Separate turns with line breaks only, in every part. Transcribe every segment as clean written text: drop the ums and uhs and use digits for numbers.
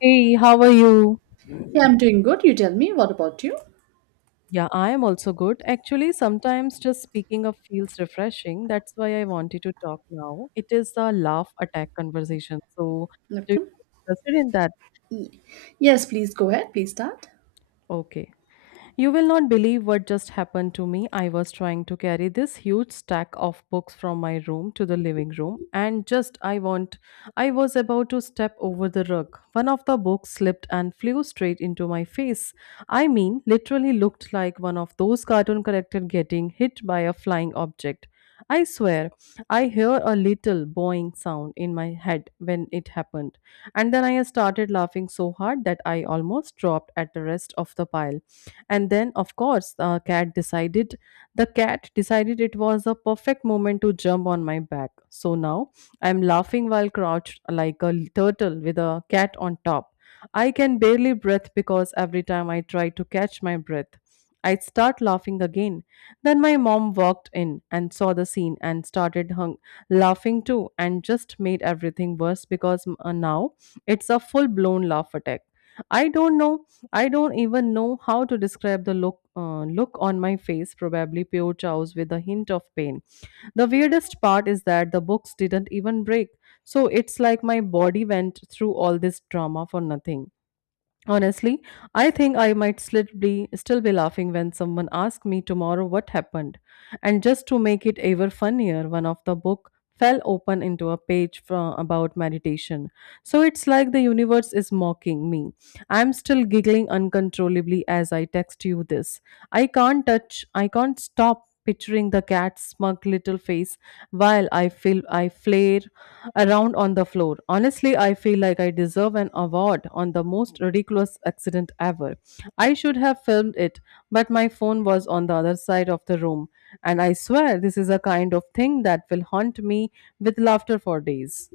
Hey, how are you?
Yeah, I'm doing good. You tell me, what about you?
Yeah, I am also good. Actually, sometimes just speaking of feels refreshing. That's why I wanted to talk now. It is a laugh attack conversation. So, do you
Okay.
interested in that?
Yes, please go ahead. Please start.
Okay. You will not believe what just happened to me. I was trying to carry this huge stack of books from my room to the living room and just I want I was about to step over the rug. One of the books slipped and flew straight into my face. I mean, literally looked like one of those cartoon characters getting hit by a flying object. I swear, I hear a little boing sound in my head when it happened, and then I started laughing so hard that I almost dropped at the rest of the pile, and then of course the cat decided it was a perfect moment to jump on my back. So now I'm laughing while crouched like a turtle with a cat on top. I can barely breathe because every time I try to catch my breath, I'd start laughing again. Then my mom walked in and saw the scene and started laughing too, and just made everything worse because now it's a full blown laugh attack. i don't know I don't even know how to describe the look on my face, probably pure chaos with a hint of pain. The weirdest part is that the books didn't even break. So it's like my body went through all this drama for nothing. Honestly, I think I might still be laughing when someone asks me tomorrow what happened. And just to make it ever funnier, one of the book fell open into a page about meditation. So it's like the universe is mocking me. I'm still giggling uncontrollably as I text you this. I can't stop picturing the cat's smug little face while I feel I flare around on the floor. Honestly, I feel like I deserve an award on the most ridiculous accident ever. I should have filmed it, but my phone was on the other side of the room, and I swear this is a kind of thing that will haunt me with laughter for days.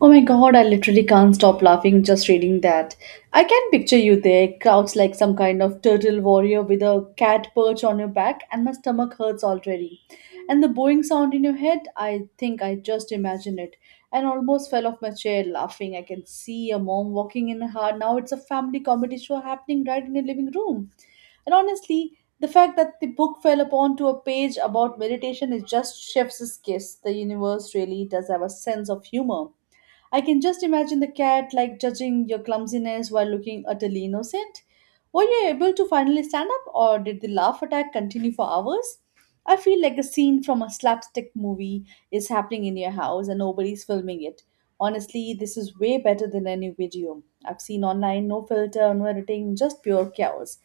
Oh my god, I literally can't stop laughing just reading that. I can picture you there, crouched like some kind of turtle warrior with a cat perch on your back, and my stomach hurts already. And the bowing sound in your head, I think I just imagined it. And almost fell off my chair laughing. I can see a mom walking in her. Now it's a family comedy show happening right in your living room. And honestly, the fact that the book fell upon to a page about meditation is just chef's kiss. The universe really does have a sense of humor. I can just imagine the cat like judging your clumsiness while looking utterly innocent. Were you able to finally stand up, or did the laugh attack continue for hours? I feel like a scene from a slapstick movie is happening in your house and nobody's filming it. Honestly, this is way better than any video I've seen online. No filter, no editing, just pure chaos.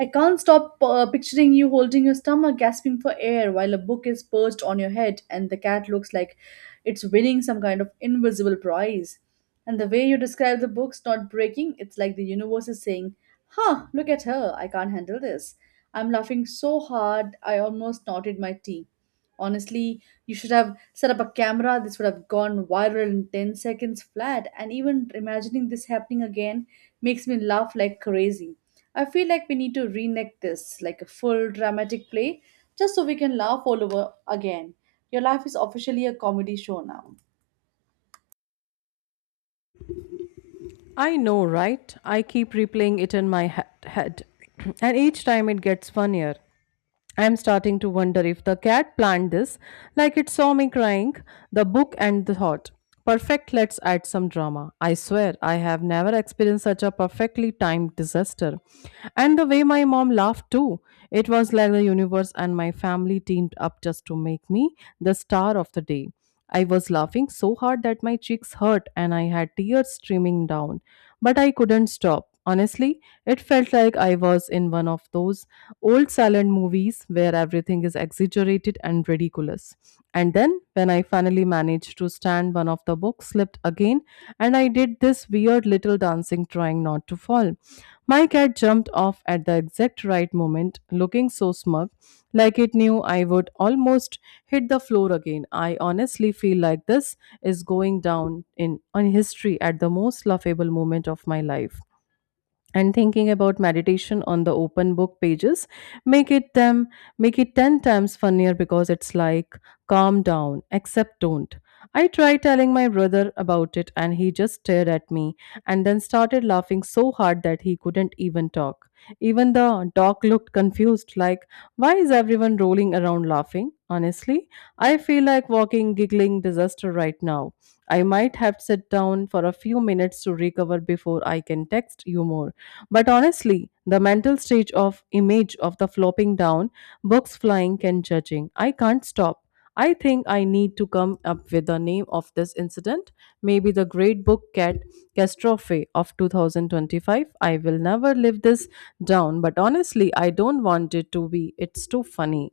I can't stop picturing you holding your stomach, gasping for air, while a book is perched on your head and the cat looks like it's winning some kind of invisible prize. And the way you describe the books not breaking, it's like the universe is saying, "Huh, look at her, I can't handle this. I'm laughing so hard, I almost knotted my tea." Honestly, you should have set up a camera. This would have gone viral in 10 seconds flat. And even imagining this happening again makes me laugh like crazy. I feel like we need to reenact this like a full dramatic play just so we can laugh all over again. Your life is officially a comedy show now.
I know, right? I keep replaying it in my head, and each time it gets funnier. I am starting to wonder if the cat planned this, like it saw me crying, the book and the thought. Perfect, let's add some drama. I swear, I have never experienced such a perfectly timed disaster. And the way my mom laughed too, it was like the universe and my family teamed up just to make me the star of the day. I was laughing so hard that my cheeks hurt and I had tears streaming down. But I couldn't stop. Honestly, it felt like I was in one of those old silent movies where everything is exaggerated and ridiculous. And then, when I finally managed to stand, one of the books slipped again mine and I did this weird little dancing trying not to fall. My cat jumped off at the exact right moment, looking so smug, like it knew I would almost hit the floor again. I honestly feel like this is going down in history at the most laughable moment of my life, and thinking about meditation on the open book pages make it them make it 10 times funnier because it's like calm down except don't. I tried telling my brother about it and he just stared at me, and then started laughing so hard that he couldn't even talk. Even the dog looked confused, like why is everyone rolling around laughing. Honestly, I feel like walking giggling disaster right now. I might have to sit down for a few minutes to recover before I can text you more. But honestly, the mental stage of image of the flopping down, books flying and judging. I can't stop. I think I need to come up with the name of this incident. Maybe the great book cat catastrophe of 2025. I will never live this down, but honestly, I don't want it to be. It's too funny.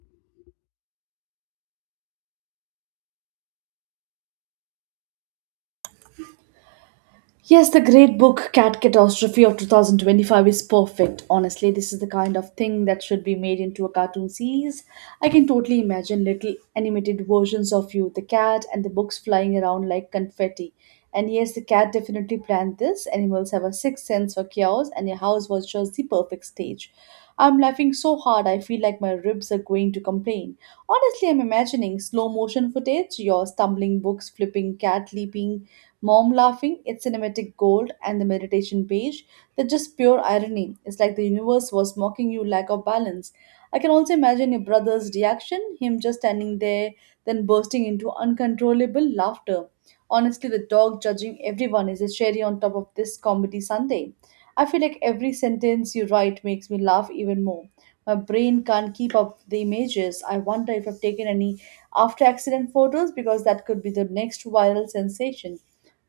Yes, the great book Cat Catastrophe of 2025 is perfect. Honestly, this is the kind of thing that should be made into a cartoon series. I can totally imagine little animated versions of you, the cat, and the books flying around like confetti. And yes, the cat definitely planned this. Animals have a sixth sense for chaos, and your house was just the perfect stage. I'm laughing so hard I feel like my ribs are going to complain. Honestly, I'm imagining slow motion footage, your stumbling books, flipping cat leaping, Mom laughing, it's cinematic gold, and the meditation page, that's just pure irony. It's like the universe was mocking you lack of balance. I can also imagine your brother's reaction, him just standing there, then bursting into uncontrollable laughter. Honestly, the dog judging everyone is a cherry on top of this comedy Sunday. I feel like every sentence you write makes me laugh even more. My brain can't keep up with the images. I wonder if I've taken any after accident photos because that could be the next viral sensation.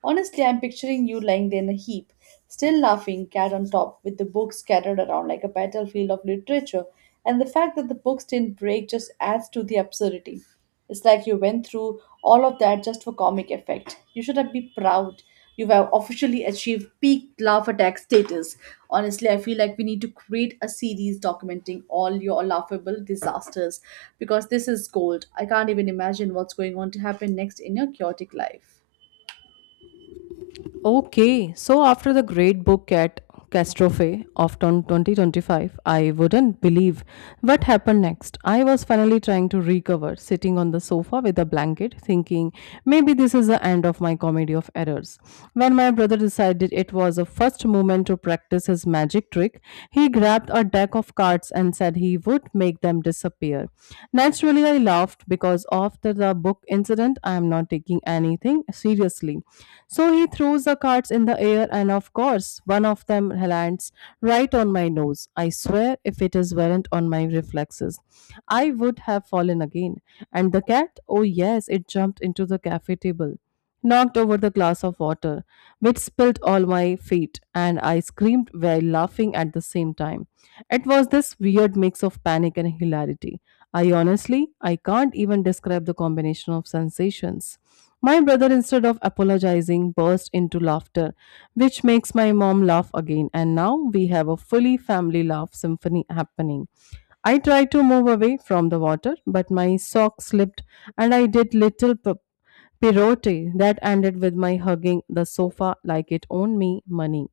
Honestly, I'm picturing you lying there in a heap, still laughing, cat on top, with the books scattered around like a battlefield of literature. And the fact that the books didn't break just adds to the absurdity. It's like you went through all of that just for comic effect. You should have been proud. You have officially achieved peak laugh attack status. Honestly, I feel like we need to create a series documenting all your laughable disasters because this is gold. I can't even imagine what's going on to happen next in your chaotic life.
Okay, so after the great book at Castrophe of 2025, I wouldn't believe what happened next. I was finally trying to recover, sitting on the sofa with a blanket, thinking maybe this is the end of my comedy of errors. When my brother decided it was a first moment to practice his magic trick, he grabbed a deck of cards and said he would make them disappear. Actually, I laughed because after the book incident, I am not taking anything seriously. So he throws the cards in the air, and of course, one of them lands right on my nose. I swear, if it is weren't on my reflexes, I would have fallen again. And the cat, oh yes, it jumped into the cafe table, knocked over the glass of water, which spilled all my feet, and I screamed while laughing at the same time. It was this weird mix of panic and hilarity. I can't even describe the combination of sensations. My brother, instead of apologizing, burst into laughter, which makes my mom laugh again, and now we have a fully family laugh symphony happening. I tried to move away from the water, but my sock slipped and I did little Pierotti that ended with my hugging the sofa like it owned me money.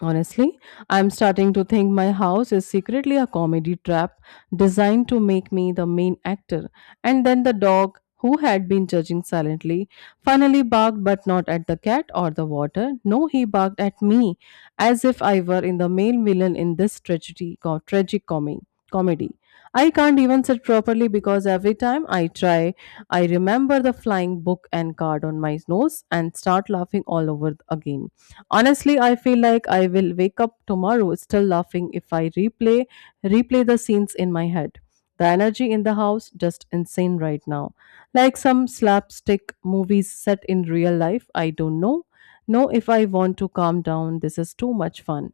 Honestly, I'm starting to think my house is secretly a comedy trap designed to make me the main actor. And then the dog, who had been judging silently, finally barked but not at the cat or the water. No, he barked at me as if I were in the main villain in this tragedy, tragic comedy. I can't even sit properly because every time I try, I remember the flying book and card on my nose and start laughing all over again. Honestly, I feel like I will wake up tomorrow still laughing if I replay the scenes in my head. The energy in the house just insane right now. Like some slapstick movies set in real life. I don't know. Know if I want to calm down. This is too much fun.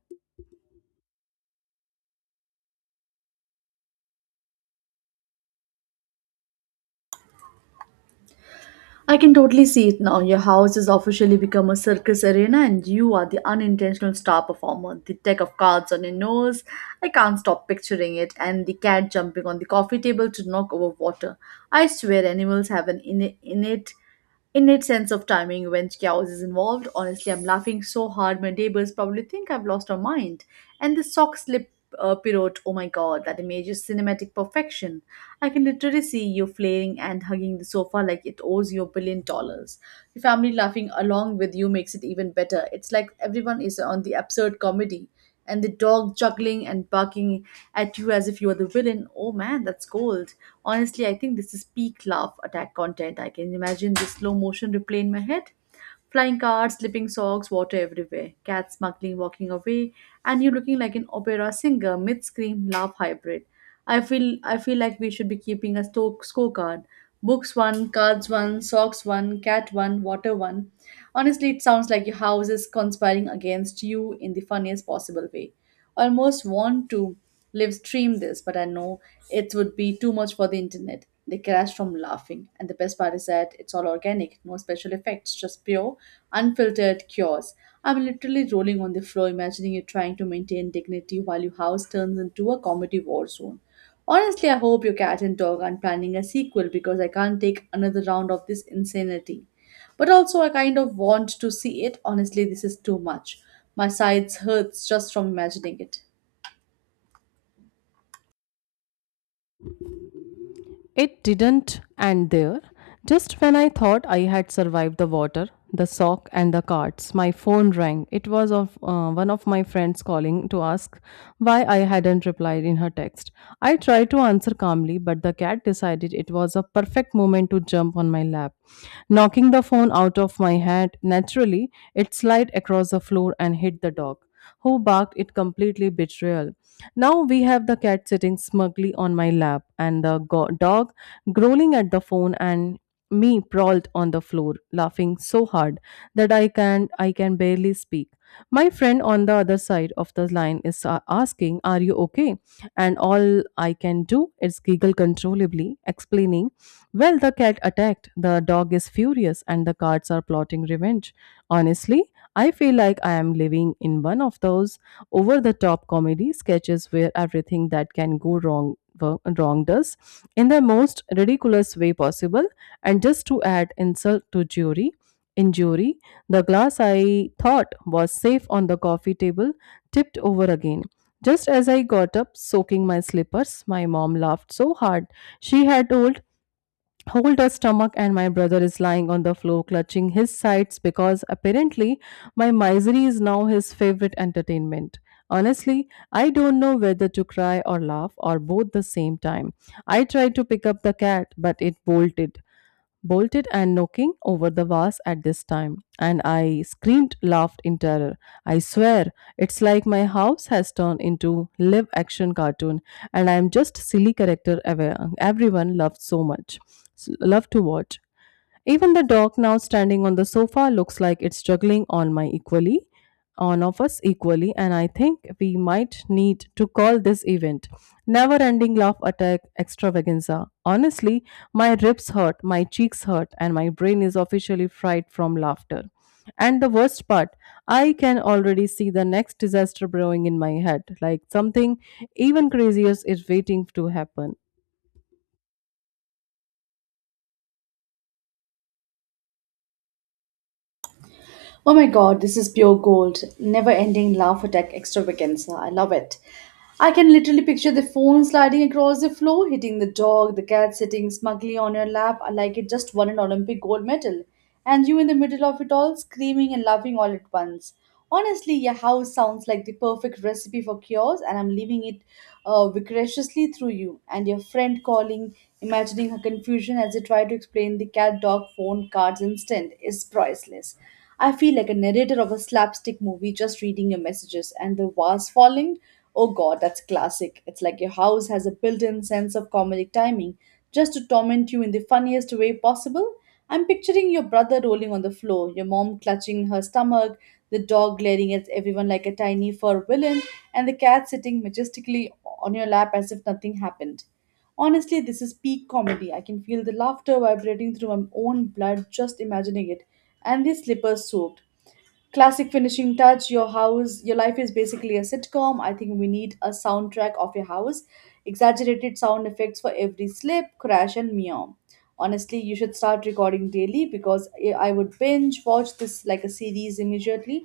I can totally see it now. Your house has officially become a circus arena, and you are the unintentional star performer. The deck of cards on your nose, I can't stop picturing it, and the cat jumping on the coffee table to knock over water. I swear, animals have an innate sense of timing when chaos is involved. Honestly, I'm laughing so hard, my neighbors probably think I've lost my mind. And the sock slip pirouette, oh my god, that image is cinematic perfection. I can literally see you flailing and hugging the sofa like it owes you $1 billion. Your family laughing along with you makes it even better. It's like everyone is on the absurd comedy. And the dog juggling and barking at you as if you are the villain. Oh man, that's gold. Honestly, I think this is peak laugh attack content. I can imagine the slow motion replay in my head. Flying cards, slipping socks, water everywhere, cats smuggling, walking away, and you looking like an opera singer, mid scream, laugh hybrid. I feel like we should be keeping a scorecard. Books one, cards one, socks one, cat one, water one. Honestly, it sounds like your house is conspiring against you in the funniest possible way, almost want to live stream this, but I know it would be too much for the internet. They crashed from laughing. And the best part is that it's all organic, no special effects, just pure, unfiltered chaos. I'm literally rolling on the floor, imagining you trying to maintain dignity while your house turns into a comedy war zone. Honestly, I hope your cat and dog aren't planning a sequel because I can't take another round of this insanity. But also, I kind of want to see it. Honestly, this is too much. My sides hurts just from imagining it.
It didn't end there. Just when I thought I had survived the water, the sock, and the carts, my phone rang. It was of one of my friends calling to ask why I hadn't replied in her text. I tried to answer calmly, but the cat decided it was a perfect moment to jump on my lap, knocking the phone out of my hand. Naturally, it slid across the floor and hit the dog who barked it completely betrayal. Now we have the cat sitting smugly on my lap and the dog growling at the phone, and me sprawled on the floor laughing so hard that I can barely speak. My friend on the other side of the line is asking, "Are you okay?" And all I can do is giggle controllably, explaining, "Well, the cat attacked, the dog is furious, and the cats are plotting revenge." Honestly, I feel like I am living in one of those over the top comedy sketches where everything that can go wrong does in the most ridiculous way possible. And just to add insult to jury injury, the glass I thought was safe on the coffee table tipped over again just as I got up, soaking my slippers. My mom laughed so hard she had old hold her stomach, and my brother is lying on the floor clutching his sides because apparently my misery is now his favorite entertainment. Honestly, I don't know whether to cry or laugh or both the same time. I tried to pick up the cat but it bolted and knocking over the vase at this time, and I screamed, laughed in terror. I swear, it's like my house has turned into live action cartoon, and I am just silly character everyone loved so much, love to watch. Even the dog now standing on the sofa looks like it's juggling on my on of us equally, and I think we might need to call this event never ending laugh attack extravaganza. Honestly, my ribs hurt, my cheeks hurt, and my brain is officially fried from laughter. And the worst part, I can already see the next disaster brewing in my head, like something even crazier is waiting to happen.
Oh my god, this is pure gold. Never ending laugh attack extravaganza. I love it. I can literally picture the phone sliding across the floor, hitting the dog, the cat sitting smugly on your lap like it just won an Olympic gold medal, and you in the middle of it all, screaming and laughing all at once. Honestly, your house sounds like the perfect recipe for cures, and I'm leaving it vicariously through you. And your friend calling, imagining her confusion as they try to explain the cat dog phone cards instant, is priceless. I feel like a narrator of a slapstick movie just reading your messages, and the vase falling. Oh god, that's classic. It's like your house has a built in sense of comedic timing just to torment you in the funniest way possible. I'm picturing your brother rolling on the floor, your mom clutching her stomach, the dog glaring at everyone like a tiny fur villain, and the cat sitting majestically on your lap as if nothing happened. Honestly, this is peak comedy. I can feel the laughter vibrating through my own blood just imagining it, and the slippers soaked classic finishing touch, your house, your life is basically a sitcom. I think we need a soundtrack of your house, exaggerated sound effects for every slip, crash and meow. Honestly, you should start recording daily because I would binge watch this like a series immediately.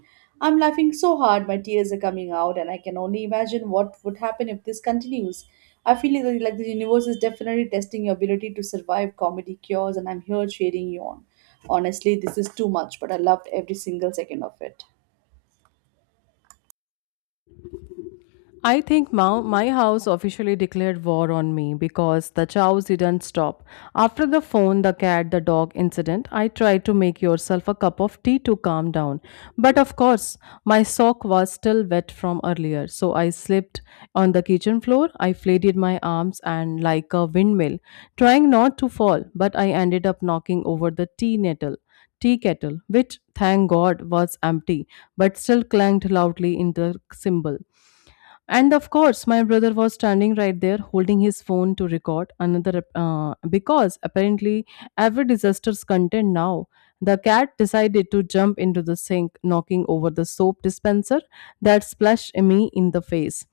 I'm laughing so hard my tears are coming out and I can only imagine what would happen if this continues. I feel like the universe is definitely testing your ability to survive comedy cures, and I'm here cheering you on. Honestly, this is too much, but I loved every single second of it.
I think my house officially declared war on me because the chows didn't stop. After the phone, the cat, the dog incident, I tried to make yourself a cup of tea to calm down. But of course, my sock was still wet from earlier, so I slipped on the kitchen floor. I flailed my arms and like a windmill, trying not to fall, but I ended up knocking over the tea nettle. Tea kettle, which thank God was empty, but still clanged loudly in the cymbal. And of course, my brother was standing right there holding his phone to record another because apparently every disaster's content now. The cat decided to jump into the sink, knocking over the soap dispenser that splashed me in the face.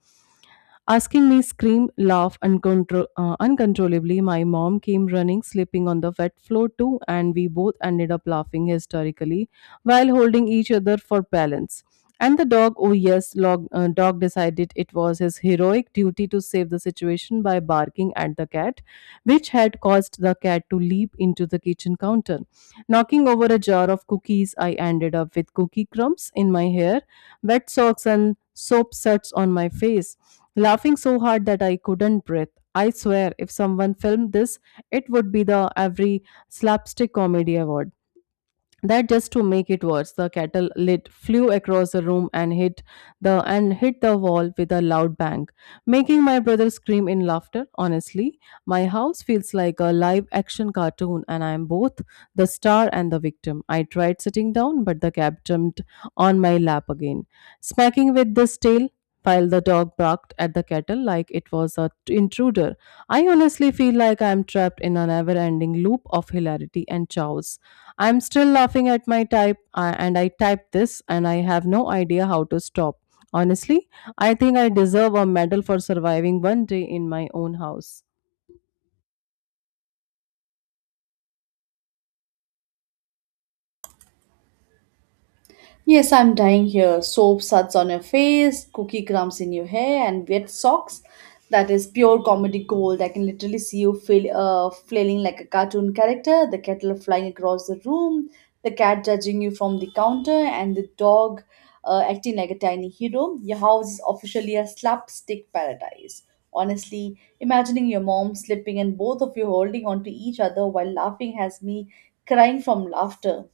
Asking me scream, laugh uncontrollably, my mom came running, slipping on the wet floor too, and we both ended up laughing hysterically while holding each other for balance. And the dog, dog decided it was his heroic duty to save the situation by barking at the cat, which had caused the cat to leap into the kitchen counter. Knocking over a jar of cookies, I ended up with cookie crumbs in my hair, wet socks, and soap suds on my face laughing so hard that I couldn't breathe. I swear, if someone filmed this, it would be the every slapstick comedy award, that just to make it worse, the kettle lid flew across the room and hit the wall with a loud bang, making my brother scream in laughter. Honestly, my house feels like a live action cartoon, and I am both the star and the victim. I tried sitting down, but the cat jumped on my lap again, smacking with this tail, while the dog barked at the kettle like it was a intruder. I honestly feel like I am trapped in a never ending loop of hilarity and chaos. I'm still laughing at my type, and I typed this, and I have no idea how to stop. Honestly, I think I deserve a medal for surviving one day in my own house.
Yes, I'm dying here. Soap suds on your face, cookie crumbs in your hair, and wet socks. That is pure comedy gold. I can literally see you flailing like a cartoon character, the kettle flying across the room, the cat judging you from the counter, and the dog acting like a tiny hero. Your house is officially a slapstick paradise. Honestly, imagining your mom slipping and both of you holding onto each other while laughing has me crying from laughter,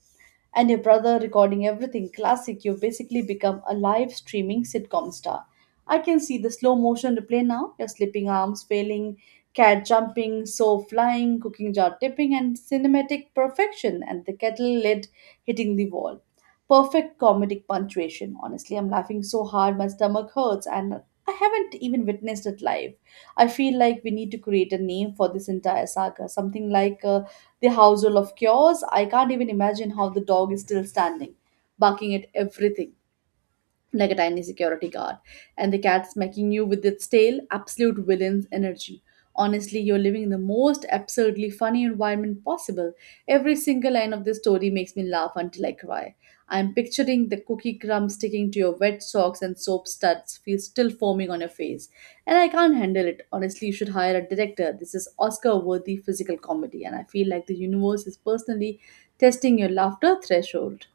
and your brother recording everything classic, you've basically become a live streaming sitcom star. I can see the slow motion replay now, your slipping arms failing, cat jumping, so flying, cooking jar tipping, and cinematic perfection, and the kettle lid hitting the wall. Perfect comedic punctuation. Honestly, I'm laughing so hard my stomach hurts, and I haven't even witnessed it live. I feel like we need to create a name for this entire saga, something like the household of chaos. I can't even imagine how the dog is still standing, barking at everything like a tiny security guard, and the cat smacking you with its tail, absolute villain's energy. Honestly, you're living in the most absurdly funny environment possible. Every single line of this story makes me laugh until I cry. I'm picturing the cookie crumbs sticking to your wet socks and soap suds feel still foaming on your face. And I can't handle it. Honestly, you should hire a director. This is Oscar worthy physical comedy, and I feel like the universe is personally testing your laughter threshold.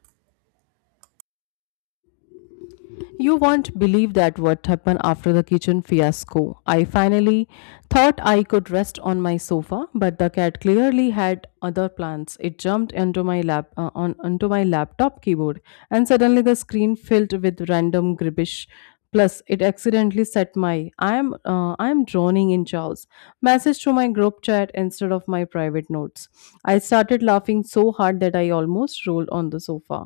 You won't believe that what happened after the kitchen fiasco. I finally thought I could rest on my sofa, but the cat clearly had other plans. It jumped into my lap on onto my laptop keyboard, and suddenly the screen filled with random gibberish. Plus, it accidentally set my I am drowning in chows" message to my group chat instead of my private notes. I started laughing so hard that I almost rolled on the sofa.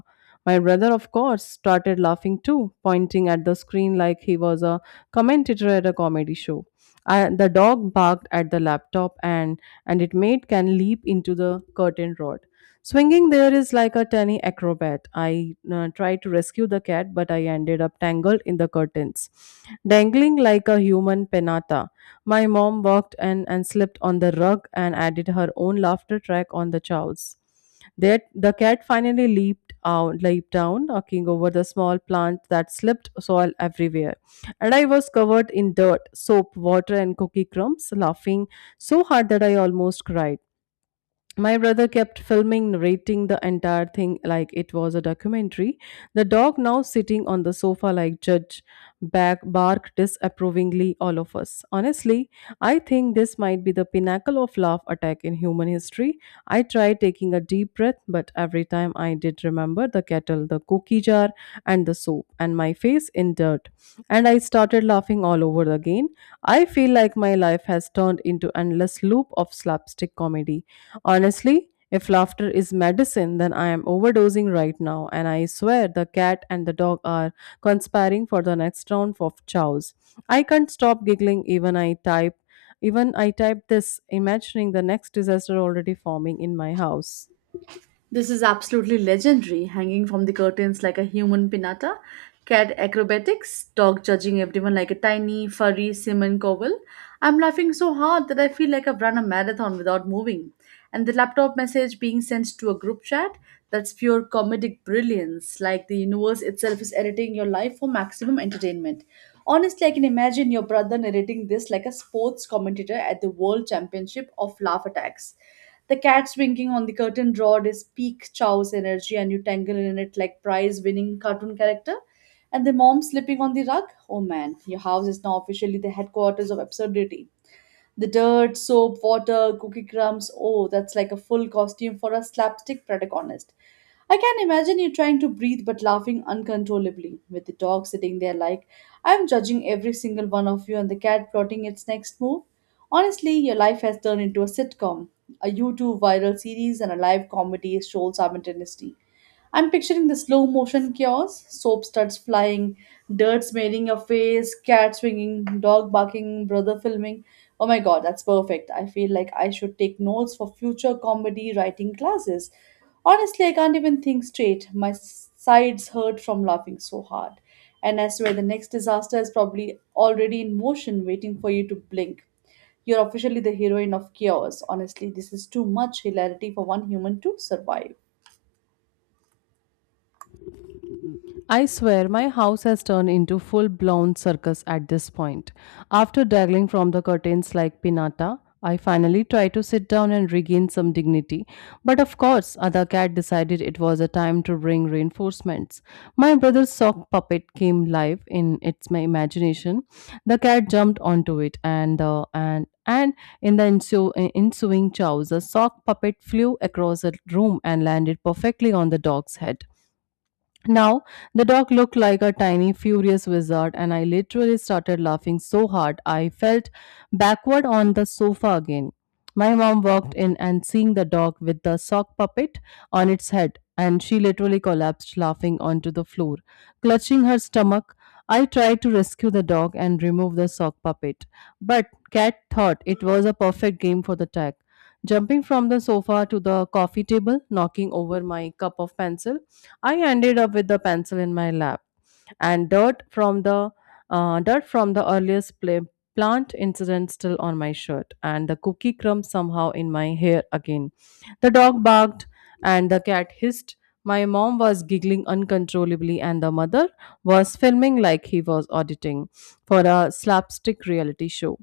My brother, of course, started laughing too, pointing at the screen like he was a commentator at a comedy show. The dog barked at the laptop, and it made Ken leap into the curtain rod. Swinging there is like a tiny acrobat. I Tried to rescue the cat, but I ended up tangled in the curtains, dangling like a human penata. My mom walked in and slipped on the rug and added her own laughter track on the chows. That the cat finally leaped out, leaped down, knocking over the small plant that slipped soil everywhere. And I was covered in dirt, soap, water, and cookie crumbs, laughing so hard that I almost cried. My brother kept filming, narrating the entire thing like it was a documentary. The dog, now sitting on the sofa like judge, back barked disapprovingly all of us. Honestly, I think this might be the pinnacle of laugh attack in human history. I tried taking a deep breath, but every time I did, remember the kettle, the cookie jar, and the soap and my face in dirt, and I started laughing all over again. I feel like my life has turned into endless loop of slapstick comedy. Honestly, if laughter is medicine, then I am overdosing right now, and I swear the cat and the dog are conspiring for the next round of chows. I can't stop giggling even I type this, imagining the next disaster already forming in my house.
This is absolutely legendary, hanging from the curtains like a human pinata, cat acrobatics, dog judging everyone like a tiny, furry semen cowl. I'm laughing so hard that I feel like I've run a marathon without moving. And the laptop message being sent to a group chat, that's pure comedic brilliance, like the universe itself is editing your life for maximum entertainment. Honestly, I can imagine your brother narrating this like a sports commentator at the World Championship of Laugh Attacks. The cat's winking on the curtain rod is peak Chow's energy, and you tangle in it like prize winning cartoon character. And the mom slipping on the rug? Oh man, your house is now officially the headquarters of absurdity. The dirt, soap, water, cookie crumbs. Oh, that's like a full costume for a slapstick protagonist. I can imagine you trying to breathe but laughing uncontrollably, with the dog sitting there like, I'm judging every single one of you, and the cat plotting its next move. Honestly, your life has turned into a sitcom, a YouTube viral series, and a live comedy show simultaneously. I'm picturing the slow motion chaos soap studs flying, dirt smearing your face, cat swinging, dog barking, brother filming. Oh my god, that's perfect. I feel like I should take notes for future comedy writing classes. Honestly, I can't even think straight. My sides hurt from laughing so hard. And I swear the next disaster is probably already in motion, waiting for you to blink. You're officially the heroine of chaos. Honestly, this is too much hilarity for one human to survive.
I swear my house has turned into full blown circus at this point. After dangling from the curtains like pinata, I finally tried to sit down and regain some dignity. But of course, other cat decided it was a time to bring reinforcements. My brother's sock puppet came live in its my imagination. The cat jumped onto it and in the ensuing chows, the sock puppet flew across the room and landed perfectly on the dog's head. Now, the dog looked like a tiny, furious wizard, and I literally started laughing so hard I felt backward on the sofa again. My mom walked in and seeing the dog with the sock puppet on its head, and she literally collapsed laughing onto the floor. Clutching her stomach, I tried to rescue the dog and remove the sock puppet, but Cat thought it was a perfect game for the tag. Jumping from the sofa to the coffee table, knocking over my cup of pencil, I ended up with a pencil in my lap and dirt from the earliest plant incident still on my shirt and the cookie crumb somehow in my hair again. The dog barked and the cat hissed. My mom was giggling uncontrollably and the mother was filming like he was auditing for a slapstick reality show.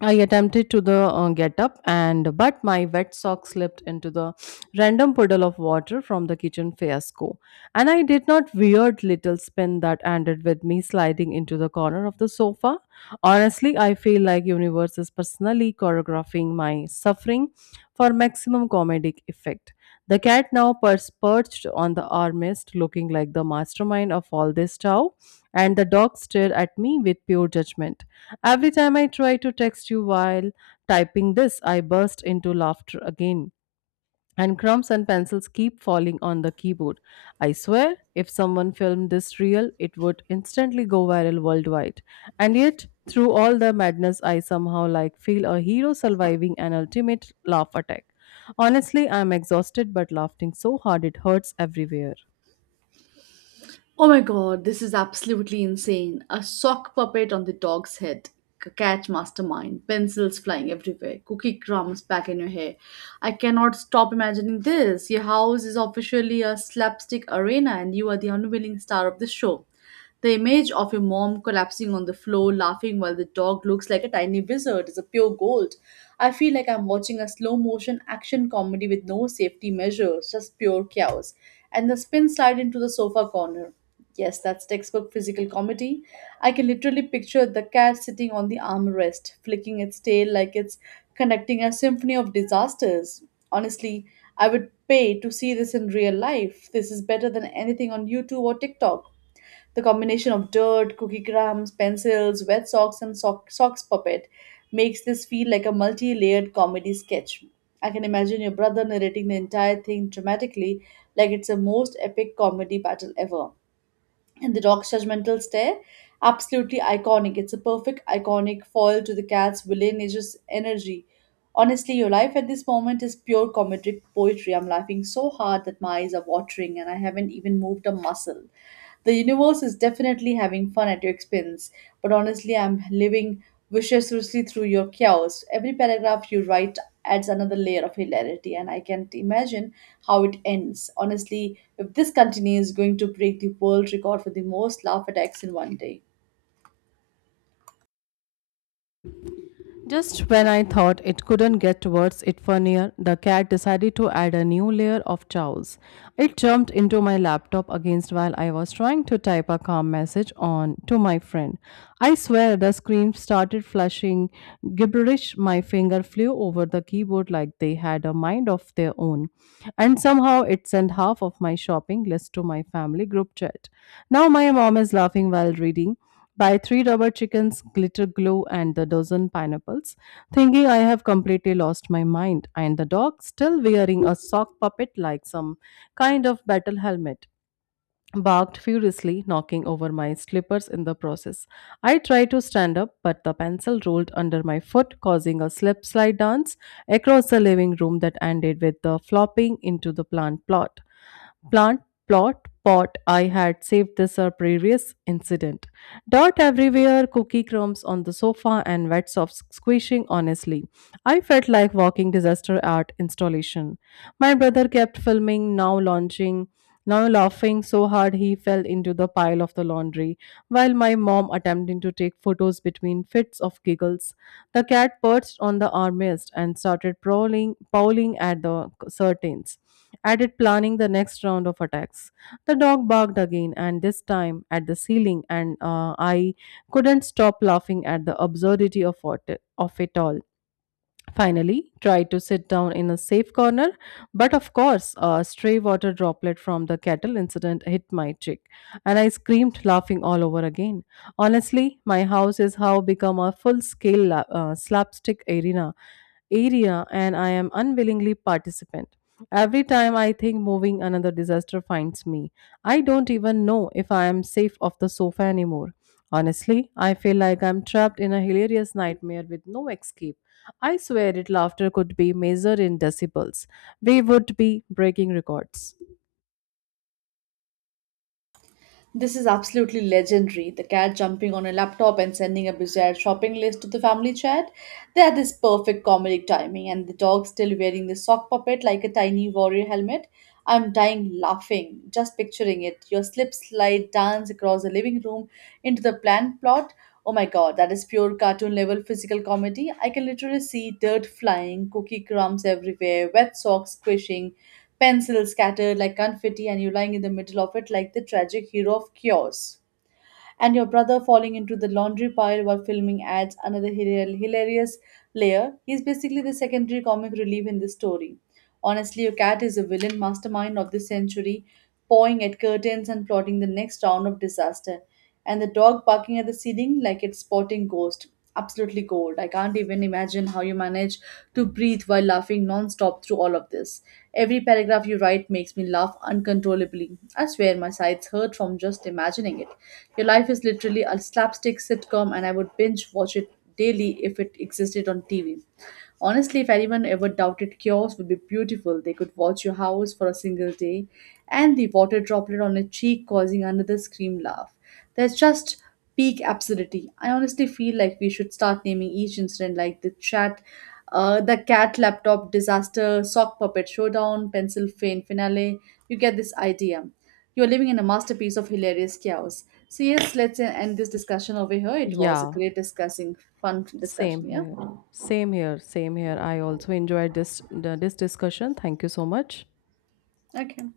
I attempted to the get up, and but my wet sock slipped into the random puddle of water from the kitchen fiasco, and I did not weird little spin that ended with me sliding into the corner of the sofa. Honestly, I feel like universe is personally choreographing my suffering for maximum comedic effect. The cat now perched on the armrest, looking like the mastermind of all this chow, and the dog stared at me with pure judgment. Every time I try to text you while typing this, I burst into laughter again, and crumbs and pencils keep falling on the keyboard. I swear, if someone filmed this reel, it would instantly go viral worldwide. And yet, through all the madness, I somehow like feel a hero surviving an ultimate laugh attack. Honestly, I'm exhausted but laughing so hard it hurts everywhere.
Oh my god, this is absolutely insane. A sock puppet on the dog's head. Catch mastermind. Pencils flying everywhere. Cookie crumbs back in your hair. I cannot stop imagining this. Your house is officially a slapstick arena and you are the unwilling star of the show. The image of your mom collapsing on the floor laughing while the dog looks like a tiny wizard is a pure gold. I feel like I'm watching a slow motion action comedy with no safety measures, just pure chaos. And the spin slide into the sofa corner. Yes, that's textbook physical comedy. I can literally picture the cat sitting on the armrest, flicking its tail like it's conducting a symphony of disasters. Honestly, I would pay to see this in real life. This is better than anything on YouTube or TikTok. The combination of dirt, cookie crumbs, pencils, wet socks, and socks puppet makes this feel like a multi layered comedy sketch. I can imagine your brother narrating the entire thing dramatically, like it's the most epic comedy battle ever and the dog's judgmental stare absolutely iconic. It's a perfect iconic foil to the cat's villainous energy. Honestly, your life at this moment is pure comedic poetry. I'm laughing so hard that my eyes are watering and I haven't even moved a muscle. The universe is definitely having fun at your expense, but honestly, I'm living viciously through your chaos. Every paragraph you write adds another layer of hilarity, and I can't imagine how it ends. Honestly, if this continues, it's going to break the world record for the most laugh attacks in one day.
Just when I thought it couldn't get worse it funnier, the cat decided to add a new layer of chows. It jumped into my laptop against while I was trying to type a calm message on to my friend. I swear the screen started flashing gibberish. My finger flew over the keyboard like they had a mind of their own. And somehow it sent half of my shopping list to my family group chat. Now my mom is laughing while reading, "Buy three rubber chickens, glitter glue, and the dozen pineapples," thinking I have completely lost my mind. And the dog, still wearing a sock puppet like some kind of battle helmet, barked furiously, knocking over my slippers in the process. I tried to stand up, but the pencil rolled under my foot, causing a slip slide dance across the living room that ended with the flopping into the plant plot. Plant, plot, Pot. I had saved this or previous incident. Dirt everywhere, cookie crumbs on the sofa, and wet socks squishing honestly. I felt like walking disaster art installation. My brother kept filming, now laughing so hard he fell into the pile of the laundry, while my mom attempting to take photos between fits of giggles. The cat perched on the armrest and started prowling at the curtains added planning the next round of attacks. The dog barked again, and this time at the ceiling, and I couldn't stop laughing at the absurdity of it all. Finally, try to sit down in a safe corner, but of course, a stray water droplet from the kettle incident hit my cheek, and I screamed, laughing all over again. Honestly, my house is how become a slapstick area, and I am unwillingly participant. Every time I think moving, another disaster finds me. I don't even know if I am safe off the sofa anymore. Honestly, I feel like I'm trapped in a hilarious nightmare with no escape. I swear it laughter could be measured in decibels. We would be breaking records.
This is absolutely legendary. The cat jumping on a laptop and sending a bizarre shopping list to the family chat. They had this perfect comedic timing, and the dog still wearing the sock puppet like a tiny warrior helmet. I'm dying laughing, just picturing it. Your slip slide dance across the living room into the plant plot. Oh my god, that is pure cartoon level physical comedy. I can literally see dirt flying, cookie crumbs everywhere, wet socks squishing, pencils scattered like confetti, and you lying in the middle of it like the tragic hero of chaos. And your brother falling into the laundry pile while filming adds another hilarious layer. He's basically the secondary comic relief in this story. Honestly, your cat is a villain mastermind of this century, pawing at curtains and plotting the next round of disaster. And the dog barking at the ceiling like it's spotting ghost. Absolutely gold. I can't even imagine how you manage to breathe while laughing non-stop through all of this. Every paragraph you write makes me laugh uncontrollably. I swear my sides hurt from just imagining it. Your life is literally a slapstick sitcom, and I would binge watch it daily if it existed on TV. Honestly, if anyone ever doubted cures would be beautiful, they could watch your house for a single day and the water droplet on your cheek causing another scream laugh. There's just peak absurdity. I honestly feel like we should start naming each incident like the chat, the cat laptop disaster, sock puppet showdown, pencil fan finale. You get this idea. You're living in a masterpiece of hilarious chaos. So yes, let's end this
Y-
discussion over here. It was a
Yeah,
great discussing, fun
Same
discussion. Yeah.
here. Same here. I also enjoyed this discussion. Thank you so much.
Okay.